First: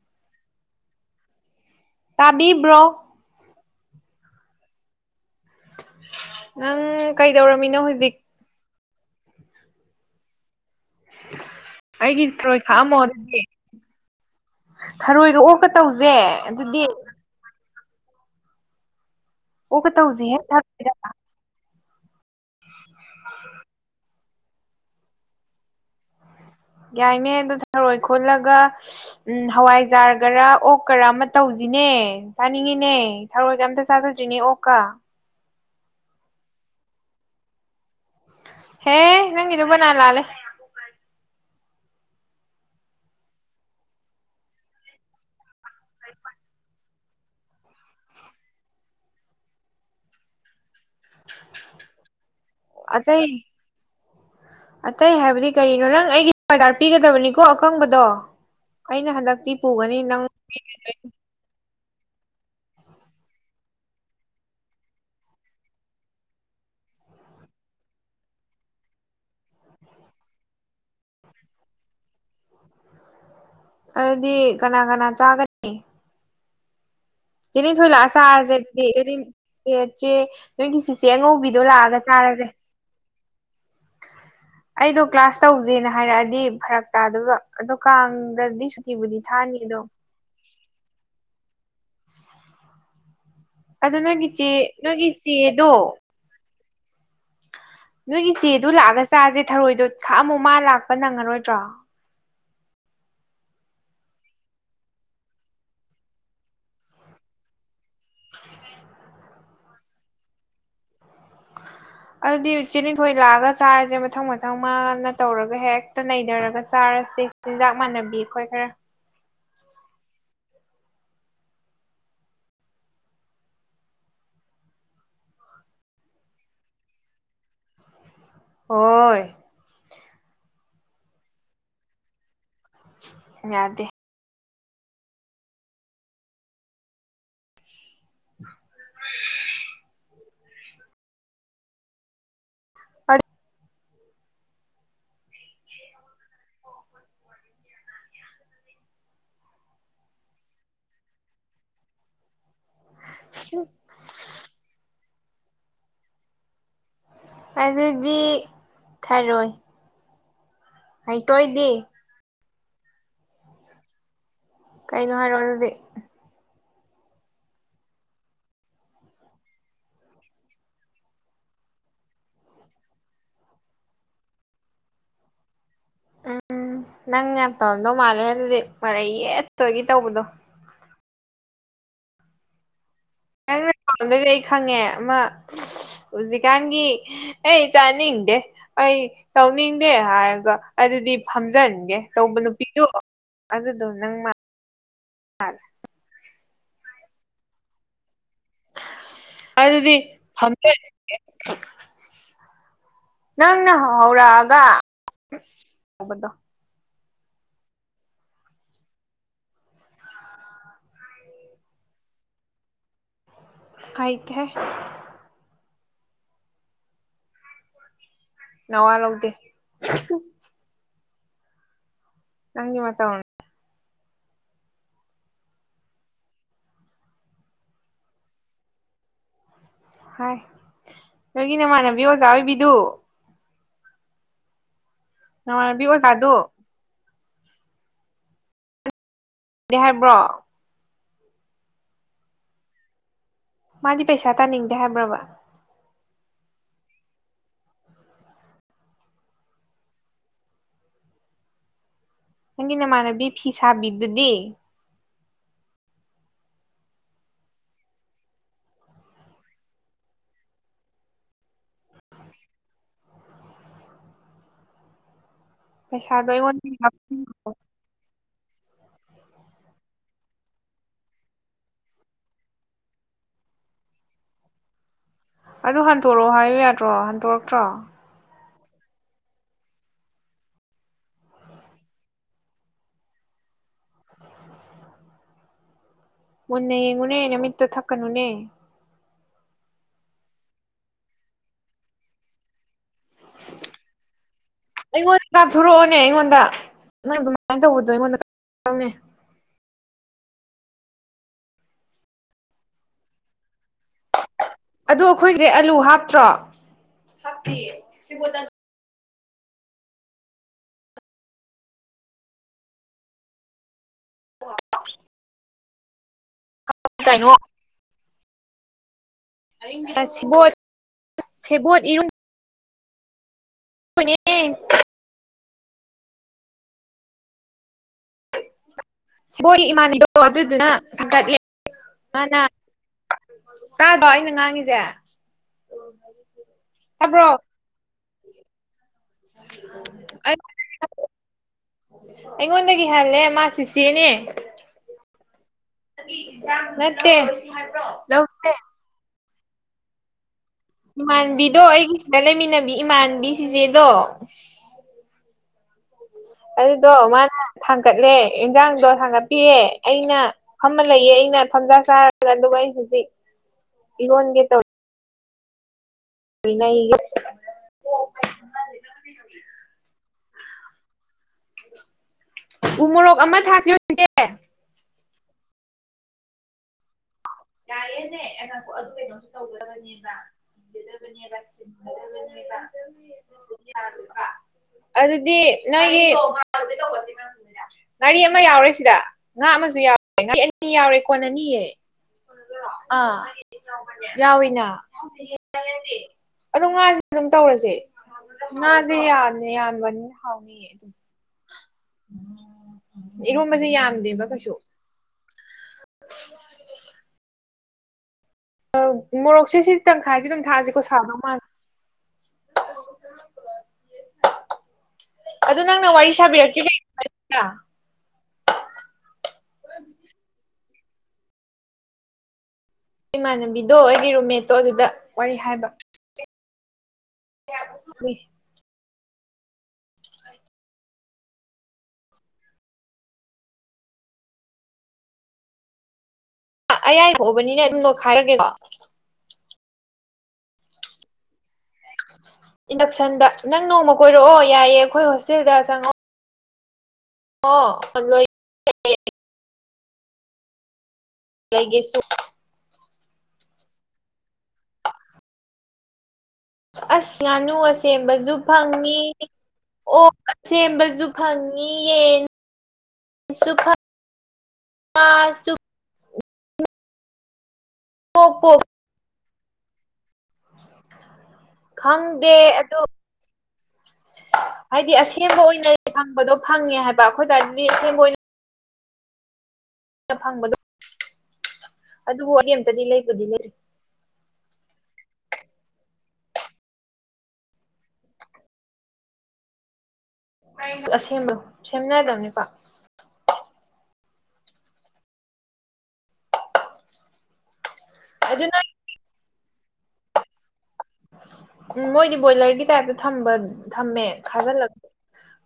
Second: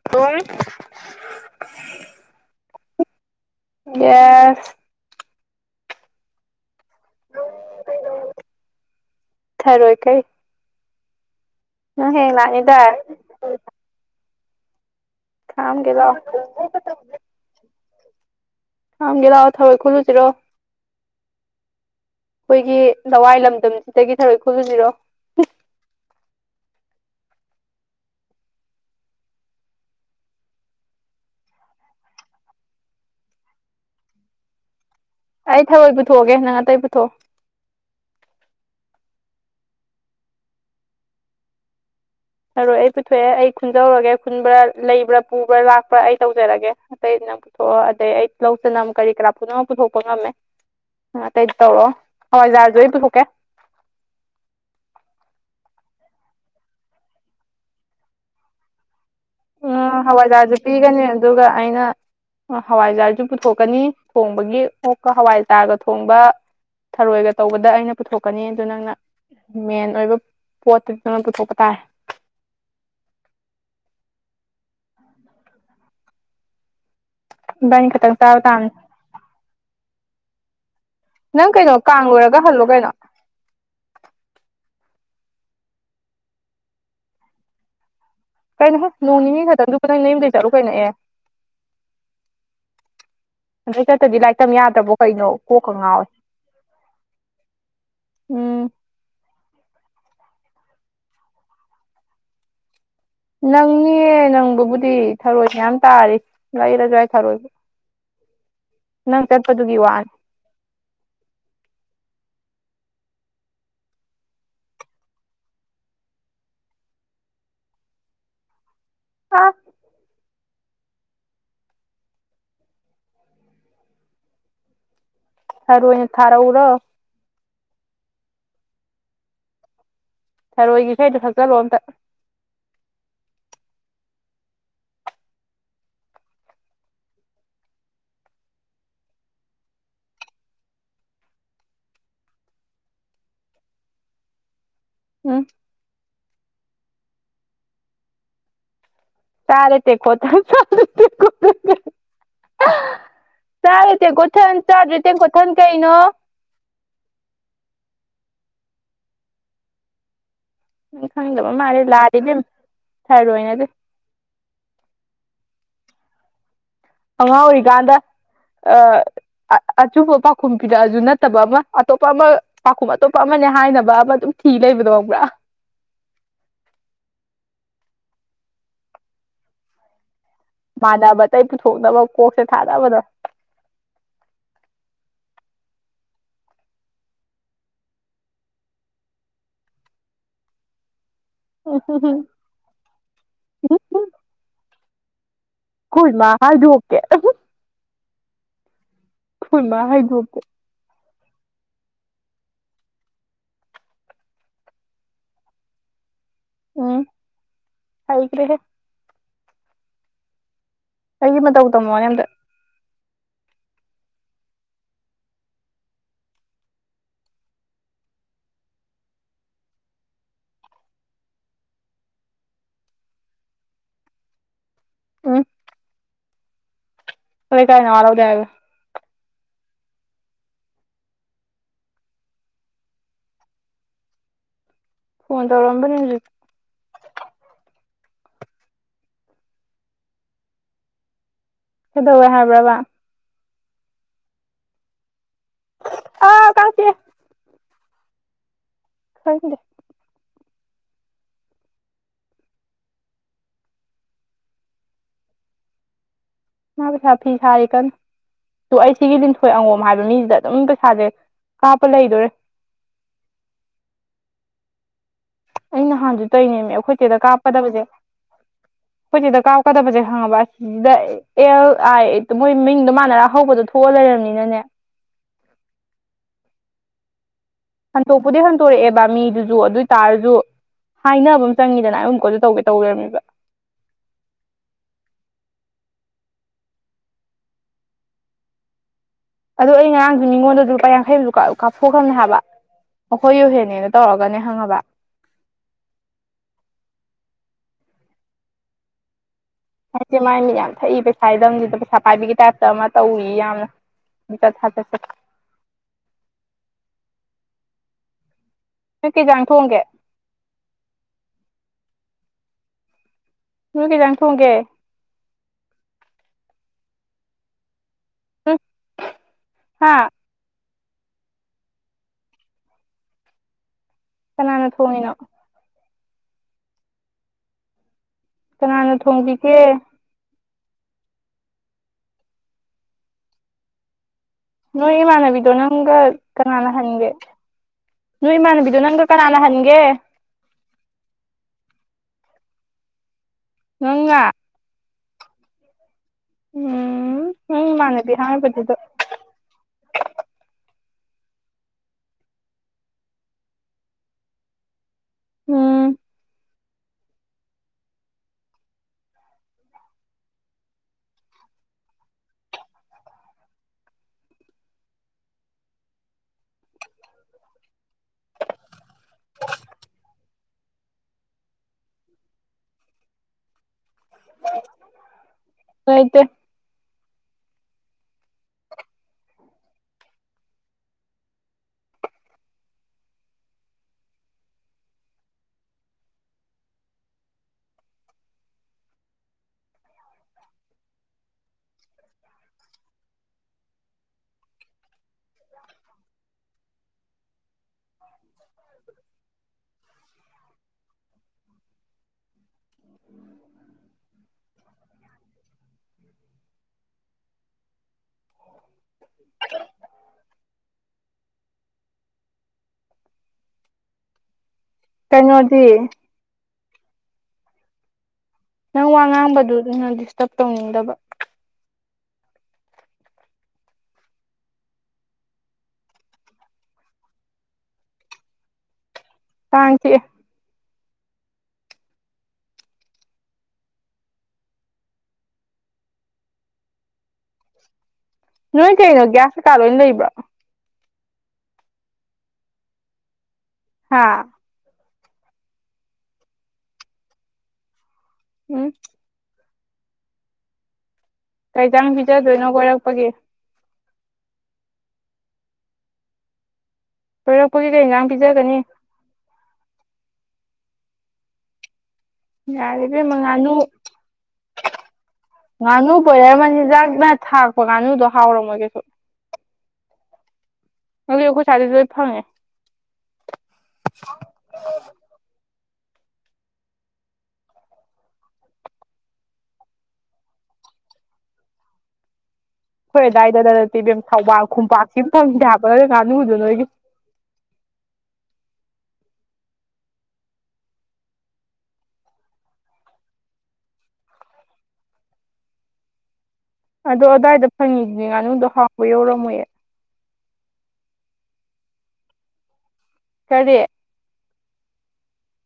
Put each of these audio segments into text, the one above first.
[unintelligible] ꯇꯥꯕꯤꯕ꯭ꯔꯣ ꯌꯦꯁ ꯅꯪ ꯀꯩꯗꯧꯔꯝꯃꯤꯅꯣ ꯍꯧꯖꯤꯛ ꯊꯔꯣꯏ ꯀꯛꯏ ꯑꯩꯒꯤ ꯊꯔꯣꯏ ꯈꯥꯛꯑꯝꯃꯣ ꯂꯥꯛꯅꯤꯗꯥꯏ ꯑꯗꯨꯗꯤ ꯊꯔꯣꯏ ꯑꯣꯛꯀ ꯈꯥꯛꯑꯝꯒꯦ ꯇꯧꯖꯦ ꯂꯥꯛꯑꯣ ꯑꯗꯨꯗꯤ ꯈꯛꯑꯝꯒꯦ ꯂꯥꯛꯑꯣ ꯊꯔꯣꯏ ꯑꯣꯛꯀ ꯈꯨꯜꯂꯨꯁꯤꯔꯣ ꯇꯧꯁꯤꯍꯦ ꯊꯔꯣꯏꯒ ꯑꯩꯈꯣꯏꯒꯤ ꯂꯋꯥꯏ ꯂꯝꯗꯝꯁꯤꯗꯒꯤ ꯊꯔꯣꯏ ꯈꯣꯠꯂꯨꯁꯤꯔꯣ ꯌꯥꯏꯅꯦ ꯑꯗꯨ ꯊꯔꯣꯏ ꯈꯨꯜꯂꯒ ꯎꯝ ꯍꯋꯥꯏꯖꯥꯔꯒꯔꯥ ꯑꯣꯛꯀꯔꯥ ꯑꯃ ꯇꯧꯖꯤꯅꯦ ꯆꯥꯅꯤꯡꯉꯤꯅꯦ ꯊꯔꯣꯏꯒ ꯑꯝꯇ ꯆꯥꯖꯗ꯭ꯔꯤꯅꯦ ꯑꯣꯛ ꯀꯥ ꯑꯩ ꯊꯔꯣꯏ ꯄꯨꯊꯣꯛꯑꯒꯦ ꯅꯪ ꯑꯇꯩ ꯄꯨꯊꯣꯛꯑꯣ ꯍꯦ ꯅꯪꯒꯤꯗꯨ ꯕꯅꯥꯟ ꯂꯥꯜꯂꯦ ꯊꯔꯣꯏ ꯑꯩ ꯄꯨꯊꯣꯛꯑꯦ ꯑꯩ ꯈꯨꯟꯖꯧꯔꯒꯦ ꯈꯨꯟꯕ꯭ꯔꯥ ꯂꯩꯕ꯭ꯔꯥ ꯄꯨꯕ꯭ꯔꯥ ꯂꯥꯛꯄ꯭ꯔꯥ ꯑꯩ ꯇꯧꯖꯔꯒꯦ ꯑꯇꯩ ꯅꯪ ꯄꯨꯊꯣꯛꯑꯣ ꯑꯗꯩ ꯑꯩ ꯇꯤꯜꯂꯧ ꯆꯅꯝ ꯀꯔꯤ ꯀꯔꯥ ꯄꯨꯝꯅꯃꯛ ꯄꯨꯊꯣꯛꯄ ꯉꯝꯃꯦ ꯑꯇꯩꯗꯤ ꯇꯧꯔꯣ ꯍꯋꯥꯏꯖꯔꯖꯨ ꯑꯩ ꯄꯨꯊꯣꯛꯀꯦ ꯑꯇꯩ ꯑꯇꯩ ꯍꯥꯏꯕꯗꯤ ꯀꯔꯤꯅꯣ ꯅꯪ ꯑꯩꯒꯤ ꯑꯣꯔꯗꯥꯔ ꯄꯤꯒꯗꯕꯅꯤꯀꯣ ꯑꯀꯪꯕꯗꯣ ꯑꯩꯅ ꯍꯟꯗꯛꯇꯤ ꯎꯝ ꯄꯨꯒꯅꯤ ꯅꯪ ꯍꯋꯥꯏꯖꯥꯔꯁꯨ ꯄꯤꯒꯅꯤ ꯑꯗꯨꯒ ꯑꯩꯅ ꯍꯋꯥꯏꯖꯥꯔꯁꯨ ꯄꯨꯊꯣꯛꯀꯅꯤ ꯊꯣꯡꯕꯒꯤ ꯑꯣꯛꯀ ꯍꯋꯥꯏꯖꯥꯔꯒ ꯊꯣꯡꯕ ꯊꯔꯣꯏꯒ ꯇꯧꯕꯗ ꯑꯩꯅ ꯄꯨꯊꯣꯛꯀꯅꯤ ꯑꯗꯨ ꯅꯪꯅ ꯃꯦꯟ ꯑꯣꯏꯕ ꯄꯣꯠꯇꯨꯅ ꯅꯪꯅ ꯄꯨꯊꯣꯛꯄ ꯇꯥꯔꯦ ꯑꯗꯨꯗꯤ ꯀꯅꯥ ꯀꯅꯥ ꯆꯥꯒ ꯆꯦ ꯏꯕꯥꯅꯤ ꯂꯤꯟꯊꯣꯏ ꯂꯛꯑꯒ ꯈꯛꯇꯪ ꯆꯥꯕ ꯆꯥꯔꯁꯦ ꯇꯥꯕꯅꯤ ꯑꯗꯨꯗꯤ ꯆꯦ ꯂꯤꯟ ꯆꯦ ꯅꯣꯏꯒꯤ ꯆꯤꯆꯦ ꯅꯪ ꯑꯉꯧꯕꯤꯗꯣ ꯀꯩꯅꯣ ꯂꯥꯛꯑꯒ ꯀꯥꯡ ꯂꯣꯏꯔꯒ ꯆꯥꯔꯖꯦ ꯍꯜꯂꯣ ꯀꯩꯅꯣ ꯑꯩꯗꯣ ꯀ꯭ꯂꯥꯁ ꯇꯧꯖꯦꯅ ꯍꯥꯏꯔꯛꯑꯗꯤ ꯐꯔꯛ ꯇꯥꯗꯣꯏꯕ ꯑꯗꯣ ꯀꯥꯡ ꯀꯩꯅꯣꯍꯦ ꯅꯣꯡ ꯅꯤꯅꯤ ꯈꯛꯇꯪꯗꯨ ꯅꯪ ꯅꯌꯨꯝꯗꯩ ꯆꯠꯂꯨ ꯀꯩꯅꯣ ꯑꯦ ꯑꯗꯨꯗ ꯑꯗꯣ ꯆꯠꯇꯗꯤ ꯅꯣꯏꯒꯤ ꯂꯥꯏꯔꯤꯛ ꯆꯦ ꯇꯝ ꯌꯥꯗ꯭ꯔꯕꯣ ꯅꯣꯏꯒꯤ ꯀꯩꯅꯣ ꯆꯦꯗꯣ ꯀꯣꯛꯀ ꯉꯥꯎꯋꯦ ꯅꯣꯏꯒꯤ ꯎꯝ ꯆꯦꯗꯨ ꯂꯥꯛꯑꯒ ꯆꯥꯁꯦ ꯊꯔꯣꯏꯗꯣ ꯈꯥꯛꯑꯝꯃꯣ ꯃꯥ ꯂꯥꯛꯄ ꯅꯪꯉꯔꯣꯏꯗ꯭ꯔꯣ ꯅꯪꯅꯤꯌꯦ ꯅꯪꯕꯕꯨꯗꯤ ꯊꯔꯣꯏ ꯃꯌꯥꯝ ꯇꯥꯔꯤ ꯂꯩꯔꯖꯨꯌꯥꯏ ꯊꯔꯣꯏꯕꯨ ꯅꯪ ꯆꯠꯄꯗꯨꯒꯤ ꯋꯥꯅꯤ ꯑꯗꯨꯗꯤ ꯆꯦ ꯂꯤꯟꯊꯣꯏ ꯂꯥꯛꯑꯒ ꯆꯥꯔꯁꯦ ꯃꯊꯪ ꯃꯊꯪ ꯃꯥꯅ ꯇꯧꯔꯒ ꯍꯦꯛꯇ ꯅꯩꯗꯥꯔꯒ ꯆꯥꯔꯁꯦ ꯆꯤꯟꯖꯥꯛ ꯃꯥꯟꯅꯕꯤ ꯑꯩꯈꯣꯏ ꯈꯔ ꯑꯥ ꯊꯔꯣꯏꯅ ꯊꯔꯛꯎꯔꯣ ꯍꯣꯏ ꯊꯔꯣꯏꯒꯤ ꯏꯁꯩꯗꯣ ꯁꯛꯆꯜꯂꯣ ꯑꯝꯇ ꯌꯥꯗꯦ [inaudible] [inaudible] [inaudible] ꯆꯥꯔꯦ ꯇꯦꯡꯀꯣꯠꯊꯟ ꯆꯥꯗ꯭ꯔꯦꯊꯟ ꯇꯦꯡꯀꯣꯠꯊꯟ ꯆꯥꯗ꯭ꯔꯦ ꯇꯦꯡꯀꯣꯠꯊꯟ ꯀꯩꯅꯣ ꯑꯗꯨꯗꯤ ꯊꯥꯔꯣꯏ ꯈꯪꯗꯕ ꯃꯥꯜꯂꯦ ꯂꯥꯜꯂꯤ ꯏꯕꯦꯝꯃꯥ ꯊꯔꯣꯏ ꯅꯠꯇꯦ ꯀꯩꯅꯣ ꯍꯥꯏꯔꯣ ꯑꯗꯨꯗꯤ ꯑꯉꯥꯡ ꯑꯣꯏꯔꯤꯀꯥꯟꯗ ꯑ ꯑ ꯑꯆꯨꯝꯕ ꯄꯥꯎꯈꯨꯝ ꯄꯤꯔꯛꯑꯁꯨ ꯅꯠꯇꯕ ꯑꯃ ꯑꯇꯣꯞꯄ ꯑꯃ ꯄꯥꯎꯈꯨꯝ ꯑꯇꯣꯞꯄ ꯑꯃꯅꯦ ꯍꯥꯏꯅꯕ ꯑꯃ ꯑꯗꯨꯝ ꯊꯤ ꯂꯩꯕꯗꯣ ꯈꯪꯕ꯭ꯔꯥ ꯎꯝ ꯅꯪ ꯌꯥꯝ ꯇꯧꯔꯝꯗꯧ ꯃꯥꯜꯂꯦ ꯑꯗꯨꯗꯤ ꯃꯔꯩ ꯌꯦꯠꯇꯣꯏꯒꯤ ꯇꯧꯕꯗꯣ ꯃꯥꯟꯅꯕ ꯑꯇꯩ ꯄꯨꯊꯣꯛꯅꯕ ꯀꯣꯛꯁꯦ ꯊꯥꯗꯕꯗ ꯅꯪꯅ [unintelligible] ꯑꯩ ꯈꯪꯉꯦ ꯑꯃ ꯍꯧꯖꯤꯛꯀꯥꯟꯒꯤ ꯑꯩ ꯆꯥꯅꯤꯡꯗꯦ ꯑꯩ ꯇꯧꯅꯤꯡꯗꯦ ꯍꯥꯏꯒ ꯑꯗꯨꯗꯤ ꯐꯝꯖꯟꯒꯦ ꯇꯧꯕ ꯅꯨꯄꯤꯗꯨ ꯑꯗꯨꯗꯣ ꯅꯪ ꯈꯣꯏꯃꯥ ꯍꯥꯏꯗꯣꯛꯀꯦ ꯑꯩꯈꯣꯏ ꯃꯥ ꯑꯗꯨꯗꯤ ꯍꯥꯏꯗꯣꯛꯀꯦ [unintelligible] ꯅꯪꯅ ꯍꯧꯔꯛꯑꯒ ꯍꯧꯕꯗꯣ ꯎꯝ ꯍꯥꯏꯈ꯭ꯔꯦ ꯑꯩꯒꯤ ꯃꯇꯧ ꯇꯝꯃꯛꯑꯣꯅꯦ ꯑꯝꯇ ꯍꯥꯏ [unintelligible] ꯅꯋꯥ ꯂꯧꯗꯦ ꯅꯪꯒꯤ ꯃꯇꯧ ꯎꯝ ꯑꯈꯣꯏ ꯂꯩꯀꯥꯏꯅ ꯅꯋꯥ ꯂꯧꯗꯦ ꯍꯥꯏꯕꯩ ꯍꯥꯏ ꯅꯪꯒꯤ ꯅꯃꯥꯟꯅꯕꯤ ꯑꯣꯖꯥ ꯑꯣꯏꯕꯤꯗꯨ ꯐꯣꯟ ꯅꯃꯥꯟꯅꯕꯤ ꯇꯧꯔꯛꯑꯝꯕꯅꯦ ꯍꯧꯖꯤꯛ ꯑꯣꯖꯥꯗꯨ ꯗꯤ ꯍꯥꯏꯕ꯭ꯔꯣ ꯀꯩꯗꯧꯋꯦ ꯍꯥꯏꯕ꯭ꯔꯕ ꯃꯥꯗꯤ ꯄꯩꯁꯥ ꯇꯥꯟꯅꯤꯡꯗꯦ ꯍꯥꯏꯕ꯭ꯔꯕ ꯑ ꯀꯥꯞꯄꯦ ꯈꯪꯗꯦ ꯅꯪꯒꯤ ꯅꯃꯥꯟꯅꯕꯤ ꯐꯤ ꯁꯥꯕꯤꯗꯨꯗꯤ ꯃꯥꯁꯨ ꯁ ꯐꯤ ꯁꯥꯔꯤ ꯀꯟꯅ ꯇꯨ ꯑꯩ ꯁꯤꯒꯤ ꯂꯤꯟꯊꯣꯏ ꯑꯉꯣꯝ ꯍꯥꯏꯕ ꯃꯤꯁꯤꯗ ꯑꯗꯨꯝ ꯄꯩꯁꯥꯁꯦ ꯀꯥꯞꯄ ꯂꯩꯗꯣꯔꯦ ꯑꯩ ꯅꯍꯥꯟꯁꯨ ꯄꯩꯁꯥꯗꯣ ꯑꯩꯉꯣꯟꯗ ꯇꯧꯏꯅꯦꯃꯤ ꯑꯩꯈꯣꯏ ꯆꯦꯗ ꯍꯥꯞꯄꯤꯔꯛꯑꯣ ꯀꯥꯞꯀꯗꯕꯁꯦ ꯑꯩꯈꯣꯏ ꯆꯦꯗ ꯀꯥꯞꯀꯗꯕꯁꯦ ꯈꯪꯉꯕ ꯗ ꯑꯦꯜ ꯑꯥꯏ ꯃꯣꯏ ꯃꯤꯡꯗꯣ ꯃꯥꯟꯅꯔ ꯑꯍꯧꯕꯗꯣ ꯊꯣꯛꯑ ꯂꯩꯔꯃꯤꯅꯅꯦ ꯑꯗꯨ ꯍꯟꯗꯣꯔꯛꯑꯣ ꯍꯥꯏꯌꯨ ꯌꯥꯗ꯭ꯔꯣ ꯍꯟꯗꯣꯔꯛꯇ꯭ꯔꯣ ꯍꯟꯇꯣꯛꯄꯨꯗꯤ ꯍꯟꯇꯣꯔꯛꯑꯦꯕ ꯃꯤꯗꯨꯁꯨ ꯑꯗꯨꯏꯇꯥꯥꯔꯁꯨ ꯍꯥꯏꯅꯕ ꯑꯃ ꯆꯪꯉꯤꯗꯅ ꯑꯩ ꯑꯃꯨꯀꯁꯨ ꯇꯧꯒꯦ ꯇꯧ ꯂꯩꯔꯝꯃꯤꯕ ꯃꯨꯟꯅ ꯌꯦꯡꯉꯨꯅꯦꯅ ꯅꯃꯤꯠꯇꯣ ꯊꯛꯀꯅꯨꯅꯦ ꯑꯗꯣ ꯑꯩ ꯉꯔꯥꯡꯁꯨ ꯃꯤꯉꯣꯟꯗꯖꯨ ꯂꯨꯄꯥ ꯌꯥꯡꯈꯩꯃꯖꯨ ꯀꯥꯞ ꯀꯥꯞꯊꯣꯛꯈ꯭ꯔꯕꯅꯦ ꯍꯥꯏꯕ ꯑꯩꯈꯣꯏ ꯌꯨꯍꯦꯟꯅꯦꯅ ꯇꯧꯔꯒꯅꯦ ꯈꯪꯉꯕ ꯑꯩꯉꯣꯟꯗ ꯀꯥꯞꯊꯣꯔꯛꯑꯣꯅꯦ ꯑꯩꯉꯣꯟꯗ ꯅꯪ ꯑꯗꯨꯃꯥꯏꯅ ꯇꯧꯕꯗꯣ ꯑꯩꯉꯣꯟꯗ ꯅꯦ ꯅꯪꯁꯦ ꯃꯥꯏ ꯃꯤꯠ ꯌꯥꯝ ꯊꯛꯏ ꯄꯩꯁꯥ [unintelligible] ꯄꯩꯁꯥ ꯄꯥꯏꯕꯤꯒꯤ ꯇꯥꯏꯞꯇ ꯑꯃ ꯇꯧꯔꯤ ꯌꯥꯝꯅ [unintelligible] ꯑꯗꯣ ꯑꯩꯈꯣꯏꯁꯦ ꯑꯂꯨ ꯍꯥꯞꯇ꯭ꯔꯣ ꯅꯣꯏ ꯀꯩ ꯏꯟꯖꯥꯡ ꯊꯣꯡꯒꯦ ꯅꯣꯏ ꯀꯩ ꯏꯟꯖꯥꯡ ꯊꯣꯡꯒꯦ ꯀꯩꯅꯣ [unintelligible] ꯍꯥ [unintelligible] ꯁꯦꯕꯣꯠ ꯁꯦꯕꯣꯠ ꯏꯔꯣꯝ ꯀꯅꯥꯅ ꯊꯣꯡꯉꯤꯅꯣ ꯀꯥꯅꯥꯅ ꯊꯣꯡ [unintelligible] ꯏꯃꯥꯟꯅ [unintelligible] ꯑꯣ ꯑꯗꯨꯗꯨꯅ [unintelligible] ꯃꯥꯅ ꯇꯥꯗ꯭ꯔꯣ ꯑꯩꯅ ꯉꯥꯡꯉꯤꯁꯦ ꯅꯣꯏ ꯏꯃꯥꯟꯅꯕꯤꯗꯣ ꯅꯪꯒ ꯀꯅꯥꯅ ꯍꯟꯒꯦ ꯇꯥꯕ꯭ꯔꯣ ꯅꯣꯏ ꯏꯃꯥꯟꯅꯕꯤꯗꯣ ꯅꯪꯒ ꯀꯅꯥꯅ ꯍꯟꯒꯦ [unintelligible] ꯑꯩꯉꯣꯟꯗꯒꯤ ꯍꯜꯂꯦ ꯃꯥ ꯆꯤꯆꯦꯅꯦ ꯅꯪꯅ [unintelligible] ꯅꯠꯇꯦ ꯎꯝ ꯅꯪ ꯏꯃꯥꯟꯅꯕꯤ ꯂꯧꯁꯦ ꯍꯥꯏꯕꯗꯨꯗ ꯏꯃꯥꯟꯕꯤꯗꯣ ꯑꯩꯒꯤ ꯁꯤꯗ ꯂꯩꯃꯤꯟꯅꯕꯤ ꯏꯃꯥꯟꯕꯤ ꯆꯤꯆꯦꯗꯣ ꯎꯝ ꯑꯗꯨꯗꫭ ꯃꯥꯅ ꯊꯥꯡꯒꯠꯂꯦ ꯏꯟꯖꯥꯡꯗꯣ ꯊꯥꯡꯒꯠꯄꯤꯌꯦ ꯑꯩꯅ ꯐꯝꯃ ꯂꯩꯌꯦ ꯑꯩꯅ ꯐꯝꯖꯥ ꯆꯥꯔꯒ ꯑꯗꯨꯒ ꯑꯩ ꯍꯧꯖꯤꯛ ꯏꯔꯣꯟꯒꯦ ꯇꯧꯔꯤ ꯔꯤꯅꯩꯑꯦ [unintelligible] ꯎ ꯃꯣꯔꯣꯛ ꯑꯃ ꯊꯥꯛꯑꯁꯤꯔꯣ [unintelligible] ꯂꯩꯇꯦ ꯌꯥꯏꯌꯦꯅꯦ ꯑ ꯉꯥꯏꯈꯣ ꯑꯗꯨ ꯀꯩꯅꯣꯁꯨ ꯇꯧꯒꯗꯕꯅꯤꯕ ꯏꯒꯗꯕꯅꯦꯕ [unintelligible] [unintelligible] ꯑꯗꯨꯗꯤ ꯅꯣꯏꯒꯤ ꯉꯥꯔꯤ ꯑꯃ ꯌꯥꯎꯔꯦ ꯁꯤꯗ ꯉꯥ ꯑꯃꯁꯨ ꯌꯥꯎꯔꯦ ꯉꯥꯔꯤ ꯑꯅꯤ ꯌꯥꯎꯔꯦ ꯀꯣꯟꯅꯅꯤꯌꯦ ꯑꯗꯨꯔꯣ ꯑꯥ [unintelligible] [unintelligible] ꯌꯥꯎꯋꯤꯅꯥ ꯑꯗꯨꯝ ꯉꯥꯁꯦ ꯑꯗꯨꯝ ꯇꯧꯔꯁꯦ [unintelligible] ꯉꯥꯖꯦ ꯌꯥꯝꯅ ꯌꯥꯟꯕꯅꯤꯅ ꯍꯥꯎꯅꯤꯌꯦ ꯏꯔꯣꯝꯕꯖꯦ ꯌꯥꯝꯗꯦꯕ ꯀꯩꯁꯨ ꯑ ꯃꯣꯔꯣꯛꯁꯦ ꯁꯤ ꯇꯪꯈꯥꯏꯖꯤ ꯑꯗꯨꯝ ꯊꯥꯛꯑꯖꯤꯀꯣ ꯁꯥꯗꯧ ꯃꯥꯜꯂꯦ ꯑꯗꯨ ꯀꯩꯅꯣꯗꯤ ꯅꯪꯅ ꯋꯥꯔꯤ ꯁꯥꯕꯤꯔꯛ꯭ꯇꯔꯤ [unintelligible] ꯅꯪ ꯋꯥ ꯉꯥꯡꯕꯗꯨꯗ ꯗꯤꯁꯇ꯭ꯔꯕ ꯇꯧꯅꯤꯡꯗꯕ ꯏꯃꯥꯟꯅꯕꯤꯗꯣ ꯑꯩꯒꯤ ꯔꯨꯝꯃꯦꯠꯇꯣ ꯑꯗꯨꯗ ꯋꯥꯔꯤ ꯍꯥꯏꯕ [unintelligible] ꯀꯥꯡ ꯆꯤꯛꯑꯦ ꯑ ꯑꯌꯥꯏꯊꫭꯛ ꯑꯕꯅꯤꯅꯦ ꯑꯗꯨꯝ ꯅꫭꯈꯥꯏꯒꯔꯒꯦꯀꯣ ꯅꯣꯏ ꯀꯩꯅꯣ ꯒ꯭ꯌꯥꯁ ꯀꯩꯀꯥ ꯂꯣꯏ ꯂꯩꯕ꯭ꯔꫭ ꯏꯟꯗꯛꯁꯟꯗ ꯅꯪ ꯅꯣꯡꯃ ꯍꯥ ꯀꯣꯏꯔꯛꯑꯣ ꯌꯥꯏꯌꯦ ꯑꯩꯈꯣꯏ ꯍꯣꯁꯇꯦꯜꯗ ꯆꯪꯉꯛꯑꯣ ꯑꯣ ꯍꯜꯂꯣꯏ ꯎꯝ ꯀꯩꯖꯥꯡ ꯂꯩꯒꯦꯁꯨ ꯄꯤꯖꯗꯣꯏꯅꯣ ꯀꯣꯏꯔꯛꯄꯒꯤ ꯑꯁ ꯉꯥꯅꯨ ꯀꯣꯏꯔꯛꯄꯒꯤ ꯀꯩ ꯏꯟꯖꯥꯡ ꯑꯁꯦꯡꯕꯖꯨ ꯄꯤꯖꯒꯅꯤ ꯐꯪꯉꯤ ꯑꯣꯛ ꯑꯁꯦꯝꯕꯖꯨ ꯐꯪꯉꯤ ꯌꯦꯟ ꯌꯥꯔꯦ ꯏꯕꯦꯝꯃ ꯉꯥꯅꯨ ꯐꯥꯁꯨ ꯉꯥꯅꯨ ꯈꯣꯏꯔꯝꯃꯅꯤꯖꯥꯛ ꯅꯪꯅ ꯊꯥꯛꯄ ꯉꯥꯅꯨꯗꯣ ꯄꯣꯛ ꯍꯥꯎꯔꯝꯃꯣꯏ ꯄꯣꯛ ꯀꯩꯁꯨ ꯑꯗꯨꯗꯤ ꯑꯩꯈꯣꯏ ꯁꯥꯥꯏꯗꯁꯨ ꯂꯣꯏ ꯐꯪꯉꯦ ꯑꯦ ꯑꯗꯨ [inaudible] [unintelligible] ꯍꯥꯏꯗꯤ ꯑꯁꯦꯡꯕ ꯑꯣꯏꯅ ꯐꯪꯕꯗꯣ ꯐꯪꯉꯦ ꯍꯥꯏꯕ ꯑꯩꯈꯣꯏ ꯑꯗꯨꯋꯥꯏꯗꯗꯤ ꯑꯁꯦꯝꯕ ꯐꯪꯕꯗꫭ ꯑꯗꯨꯕꯨ ꯋꯥꯔꯤ ꯑꯝꯇꯗꯤ ꯑꯈꯣꯏ ꯑꯗꯥꯏꯗ ꯅꯠꯇꯦ ꯏꯕꯦꯝ ꯊꯧꯕꯥꯜ ꯈꯨꯟꯄꯥꯛꯁꯤꯃ ꯐꯪꯗꯦ ꯍꯥꯏꯕ ꯉꯥꯅꯨꯗꫭ ꯅꫭꯏꯒꯤ ꯑꯁꯦꯝꯕ ꯁꯦꯝꯅꯗꯕꯅꯤꯀꯣ ꯑꯗꯣ ꯑꯗꯥꯏꯗ ꯐꯪꯉꯤꯗꯨꯗꯤ ꯑꯗꯨ ꯉꯥꯅꯨꯗꯣ ꯅꯣꯏ ꯍꯥꯎꯕ ꯌꯧꯔꯝꯃꯣꯏꯌꯦ ꯎꯝ ꯃꯣꯏꯗꯤ ꯕꯣꯏꯂꯔꯒꯤ ꯇꯥꯏꯞꯇ ꯊꯝꯕ ꯀꯔꯤ ꯊꯝꯃꯦ ꯈꯥꯖꯤꯜꯂ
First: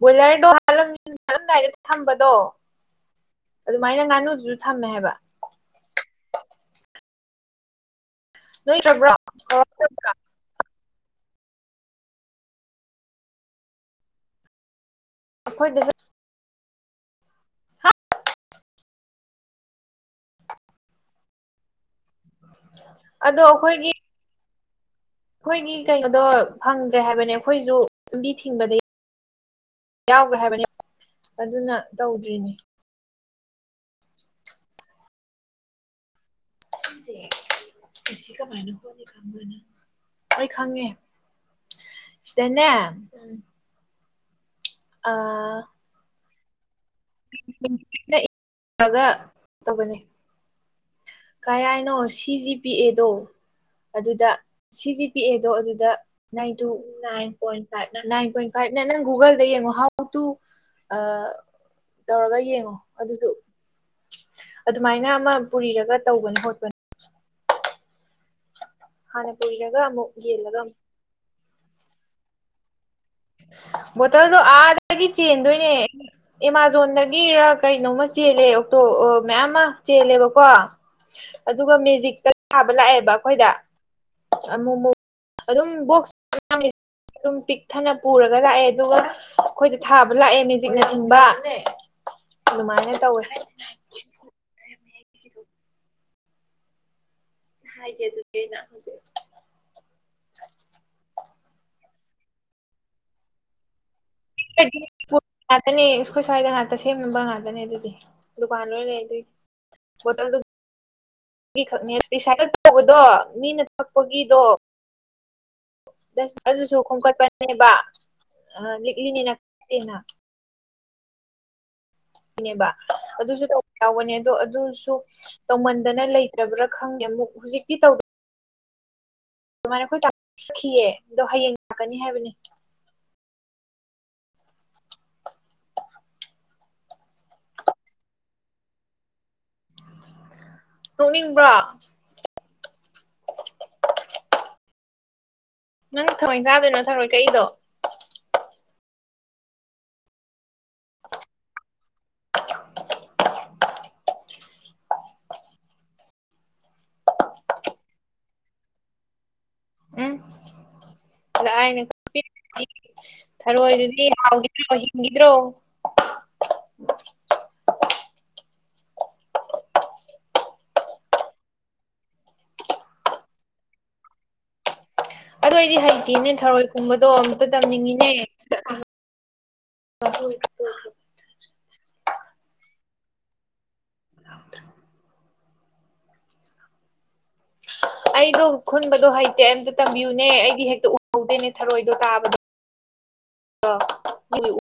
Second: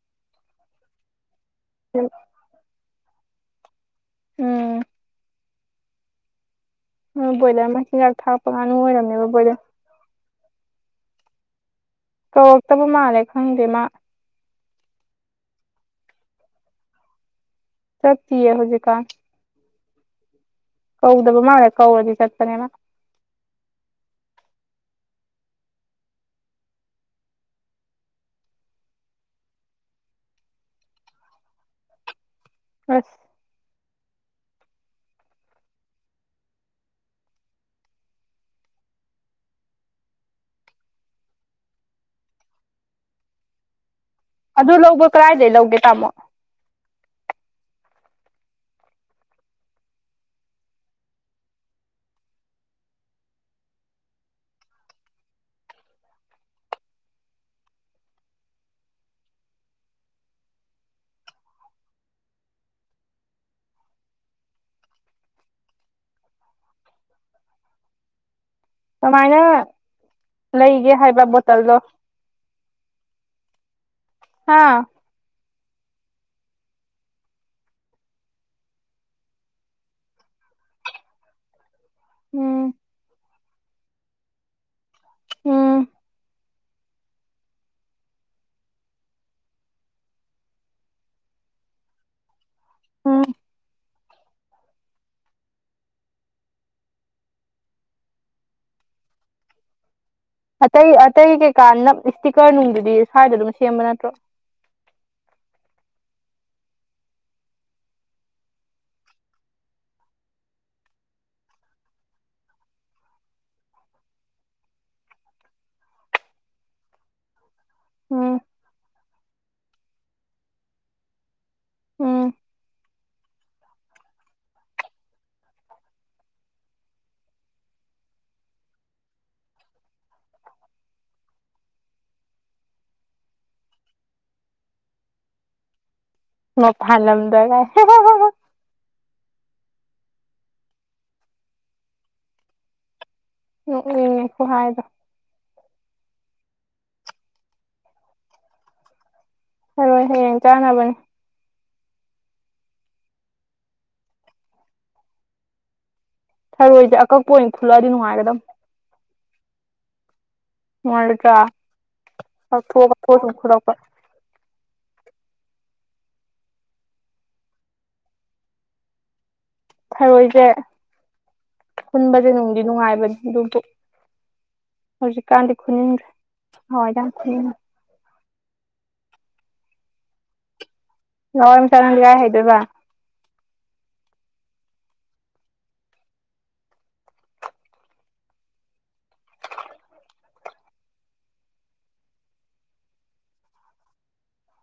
ꯕꯣꯏꯂꯔꯗꯣ ꯂꯝ ꯆꯠꯂꯝꯗꯥꯏꯗ ꯊꯝꯕꯗꯣ ꯑꯗꯨꯃꯥꯏꯅ ꯉꯥꯅꯨꯖꯨ ꯎꯝ ꯊꯝꯃꯦ ꯍꯥꯏꯕ ꯃꫭꯏ ꯕꫭꯏꯂꯔ ꯃꯆꯤꯟꯖꯥꯛ ꯊꯥꯛ ꯅꯣꯏꯗꯔꯕ꯭ꯔꯣ ꯑꫭ ꯀꯧꯔꯛꯇꯕ ꯃꯥꯜꯂꯦ ꯈꯪꯗꯦ ꯃꯥ ꯑꯩꯈꯣꯏꯗꯖꯨ ꯆꯛꯇꯤ ꯍꯧꯖꯤꯛꯀꯥ ꯀꯧꯗꯕ ꯃꯜꯂꯦ ꯀꯧꯔꯗꯤ ꯆꯠꯄꯅꯦꯅ ꯑꯗꯣ ꯑꯩꯈꯣꯏꯒꯤ ꯑꯩꯈꯣꯏꯒꯤ ꯀꯩꯅꯣꯗꯣ ꯐꯪꯗ꯭ꯔꯦ ꯍꯥꯏꯕꯅꯦ ꯑꯩꯈꯣꯏꯁꯨ ꯂꯝꯕꯤ ꯊꯤꯡꯕꯗꯒꯤ ꯌꯥꯎꯈ꯭ꯔꯦ ꯍꯥꯏꯕꯅꯤ ꯑꯗꯨꯅ ꯇꯧꯗ꯭ꯔꯤꯅꯦ ꯑꯁ ꯀꯃꯅ ꯍꯣꯅꯤꯒ ꯑꯩꯣꯏ ꯈꯪꯉꯦ ꯁꯤꯗꯅꯦ ꯑꯗꯨ ꯂꯧꯕ ꯀꯔꯥꯏꯗꯩ ꯂꯧꯒꯦ ꯇꯥꯃꯣ [inaudible] [unintelligible] ꯂꯒ ꯇꯧꯕꯅꯤ ꯀꯩ ꯍꯥꯏꯅꯣ ꯁꯤ ꯖꯤ ꯄꯤ ꯑꯦꯗꯣ ꯑꯗꯨꯗ ꯁꯤ ꯖꯤ ꯄꯤ ꯑꯦꯗꯣ ꯑꯗꯨꯗ nine two nine point five nine point ꯐꯥꯏꯚꯅ ꯅꯪ ꯒꯨꯒꯜꯗ ꯌꯦꯡꯉꯣ ꯍꯥꯎ ꯇꯨ ꯑ ꯇꯧꯔꯒ ꯌꯦꯡꯉꯣ ꯑꯗꯨꯁꯨ ꯑꯗꯨꯃꯥꯏꯅ ꯑꯃ ꯄꯨꯔꯤꯔꯒ ꯇꯧꯕꯅꯦ ꯍꯣꯠꯄꯅꯦ ꯍꯥꯟꯅ ꯀꯃꯥꯏꯅ ꯄꯨꯔꯤꯔꯒ ꯑꯃꯨꯛ ꯌꯦꯜꯂꯒ ꯑꯃꯨꯛ ꯂꯩꯒꯦ ꯍꯥꯏꯕ ꯕꯣꯇꯜꯗꯣ ꯕꯣꯇꯜꯗꯣ ꯍꯥ ꯑꯥꯗꯒꯤ ꯆꯦꯟꯗꯣꯏꯅꯦ ꯑꯦꯃꯥꯖꯣꯟꯗꯒꯤꯔ ꯀꯩꯅꯣꯝꯃ ꯆꯦꯜꯂꯦ ꯑꯣꯛꯇꯣ ꯃꯌꯥꯝ ꯑꯃ ꯆꯦꯜꯂꯦꯕꯀꯣ ꯑꯗꯨꯒꯦ ꯍꯧꯖꯤꯛꯇ ꯊꯥꯕ ꯎꯝ ꯂꯥꯛꯑꯦꯕ ꯑꯩꯈꯣꯏꯗ ꯑꯃ ꯑꯗꯨꯝ ꯎꯝ ꯕꯣꯛꯁ ꯑꯗꯨꯝ ꯄꯤꯛꯊꯅ ꯄꯨꯔꯒ ꯂꯥꯛꯑꯦ ꯑꯗꯨꯒ ꯑꯩꯈꯣꯏꯗ ꯊꯥꯕ ꯂꯥꯛꯑꯦ ꯃꯦꯖꯤꯛꯅꯆꯤꯡꯕ ꯑꯗꯨꯃꯥꯏꯅ ꯇꯧꯋꯦ ꯎꯝ ꯍꯥꯏꯒꯦ ꯑꯗꯨꯒꯤ ꯑꯩꯅ ꯍꯧꯖꯤꯛ ꯑꯇꯩ ꯑꯇꯩ ꯀꯩꯀꯥ ꯅꯞ ꯏꯁꯇꯤꯛꯀꯔ ꯅꯨꯡꯗꯨꯗꯤ ꯁ꯭ꯋꯥꯏꯗ ꯑꯗꯨꯝ ꯁꯦꯝꯕ ꯅꯠꯇ꯭ꯔꯣ ꯉꯥꯛꯇꯅꯦ ꯏꯁꯈꯣꯏ ꯁ꯭ꯋꯥꯏꯗ ꯉꯥꯛꯇ ꯁꯦꯝꯅꯕ ꯉꯥꯛꯇꯅꯦ ꯑꯗꯨꯗꯤ ꯗꯨꯀꯥꯟꯗ ꯂꯣꯢ ꯂꯩ ꯑꯗꯨꯢꯗꯤ ꯒꯤ ꯈꯛꯅꯦ ꯔꯤꯁꯥꯏꯀꯜ ꯇꯧꯕꯗꯣ ꯃꯤꯅ ꯊꯛꯄꯒꯤꯗꯣ ꯑꯗꯨꯁꯨ ꯈꯣꯝꯀꯠꯄꯅꯦꯕ ꯎꯝ ꯂꯤꯛꯂꯤꯅꯤꯅꯠꯇꯦꯅ ꯎꯝ ꯅꯦꯕ ꯑꯗꯨꯁꯨ ꯇꯧꯕ ꯌꯥꯎꯕꯅꯦ ꯑꯗꯣ ꯑꯗꯨꯁꯨ ꯇꯧꯃꯟꯗꯅ ꯂꯩꯇ꯭ꯔꯕ꯭ꯔꯥ ꯈꯪꯗꯦ ꯑꯃꯨꯛ ꯍꯧꯖꯤꯛꯇꯤ ꯇꯧ ꯑꯗꯨꯃꯥꯏꯅ ꯑꯩꯈꯣꯏ ꯇꯥꯛꯈꯤꯑ ꯑꯗꯣ ꯍꯌꯦꯡ ꯂꯥꯛꯀꯅꯤ ꯍꯥꯏꯕꯅꯦ ꯃ ꯐꯥꯅꯗꯒ ꯇꯣꯛꯅꯤꯡꯕ꯭ꯔꯥ ꯅꯣꯛꯅꯤꯡꯉꯦ ꯈꯨꯍꯥꯏꯗꯣ ꯅꯪ ꯊꯥꯡꯟ [inaudible] ꯆꯥꯗꯣꯏꯅꯣ ꯊꯧꯔꯣꯏ ꯀꯩꯗꯣ ꯊꯔꯣꯏ ꯍꯌꯦꯡ ꯆꯥꯅꯕꯅꯤ ꯊꯔꯣꯏꯁꯦ ꯑꯀꯛꯄ ꯑꯣꯏꯅ ꯈꯨꯂꯛꯑꯗꯤ ꯅꯨꯡꯉꯥꯏꯀꯗꯧ ꯎꯝ ꯅꯨꯡꯉꯥꯏꯔꯣꯏꯗ꯭ꯔꯥ ꯑꯗ ꯑꯩꯅ ꯀꯛꯊꯣꯛ ꯀꯛꯊꯣꯛꯑ ꯁꯨꯝ ꯈꯨꯜꯂꯛꯄ ꯊꯔꯣꯏꯗꯨꯗꯤ ꯍ [inaudible] ꯍꯤꯡꯕꯨ ꯍꯤꯡꯈꯤꯗ꯭ꯔꯣ ꯊꯔꯣꯏꯁꯦ ꯈꯨꯟꯕꯁꯦ ꯅꯨꯡꯗꯤ ꯅꯨꯡꯉꯥꯏꯕꯅꯤ ꯑꯗꯨꯕꯨ ꯍꯧꯖꯤꯛꯀꯥꯟꯗꯤ ꯑꯗꯨ ꯑꯩꯗꯤ ꯈꯨꯅꯤꯡꯗ꯭ꯔꯦ ꯍꯩꯇꯦꯅꯦ ꯊꯔꯣꯏ ꯍꯋꯥꯏꯗꯣ ꯀꯨꯝꯕꯗꯣ ꯌꯥꯝ ꯑꯃꯨꯛꯇ ꯈꯨꯅꯤꯡꯉꯦ ꯇꯝꯅꯤꯡꯉꯤꯅꯦ ꯃ ꯏ [inaudible] ꯂꯥꯋꯥꯢ ꯃꯆꯥ ꯅꯪꯗꯤ ꯀꯥꯢ ꯍꯩꯗꯨꯏꯕ [inaudible] ꯑꯩꯗꯣ ꯈꯨꯟꯕꯗꯣ ꯍꯩꯇꯦ ꯑꯝꯇ ꯇꯝꯕꯤꯌꯨꯅꯦ ꯑꯩꯗꯤ ꯍꯦꯛꯇ ꯎꯍꯧꯗꯦꯅꯦ ꯊꯔꯣꯏꯗꯣ ꯇꯥꯕꯗꯣ ꯑ [inaudible]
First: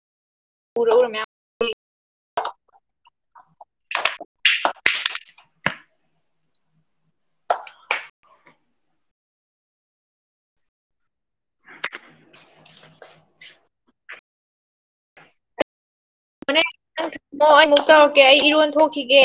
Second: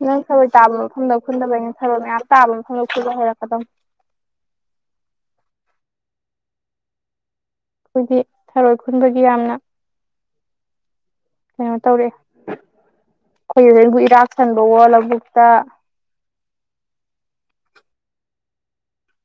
ꯅꯪ ꯊꯔꯣꯏ ꯇꯥꯕ ꯃꯐꯝꯗ ꯈꯨꯟꯗꯕꯩ ꯅꯪ ꯁꯔꯣꯏ ꯃꯌꯥꯝ ꯇꯥꯕ ꯃꯐꯝꯗ ꯈꯨꯟꯕ ꯍꯩꯔꯛꯀꯗꯕꯅꯤ ꯑꯩꯈꯣꯏꯒꯤ ꯊꯔꯣꯏ ꯈꯨꯟꯕꯒꯤ ꯌꯥꯝꯅ ꯀꯩꯅꯣ ꯇꯧꯔꯛꯑꯦ ꯏꯔꯥꯛ ꯁꯟꯕꯋꯣ ꯂꯧꯕꯨꯛꯇ ꯍꯣꯔꯦꯡ ꯑꯩ ꯑꯃꯨꯛ ꯇꯧꯔꯛꯀꯦ ꯑꯩ ꯏꯔꯣꯟ ꯊꯣꯛꯈꯤꯒꯦ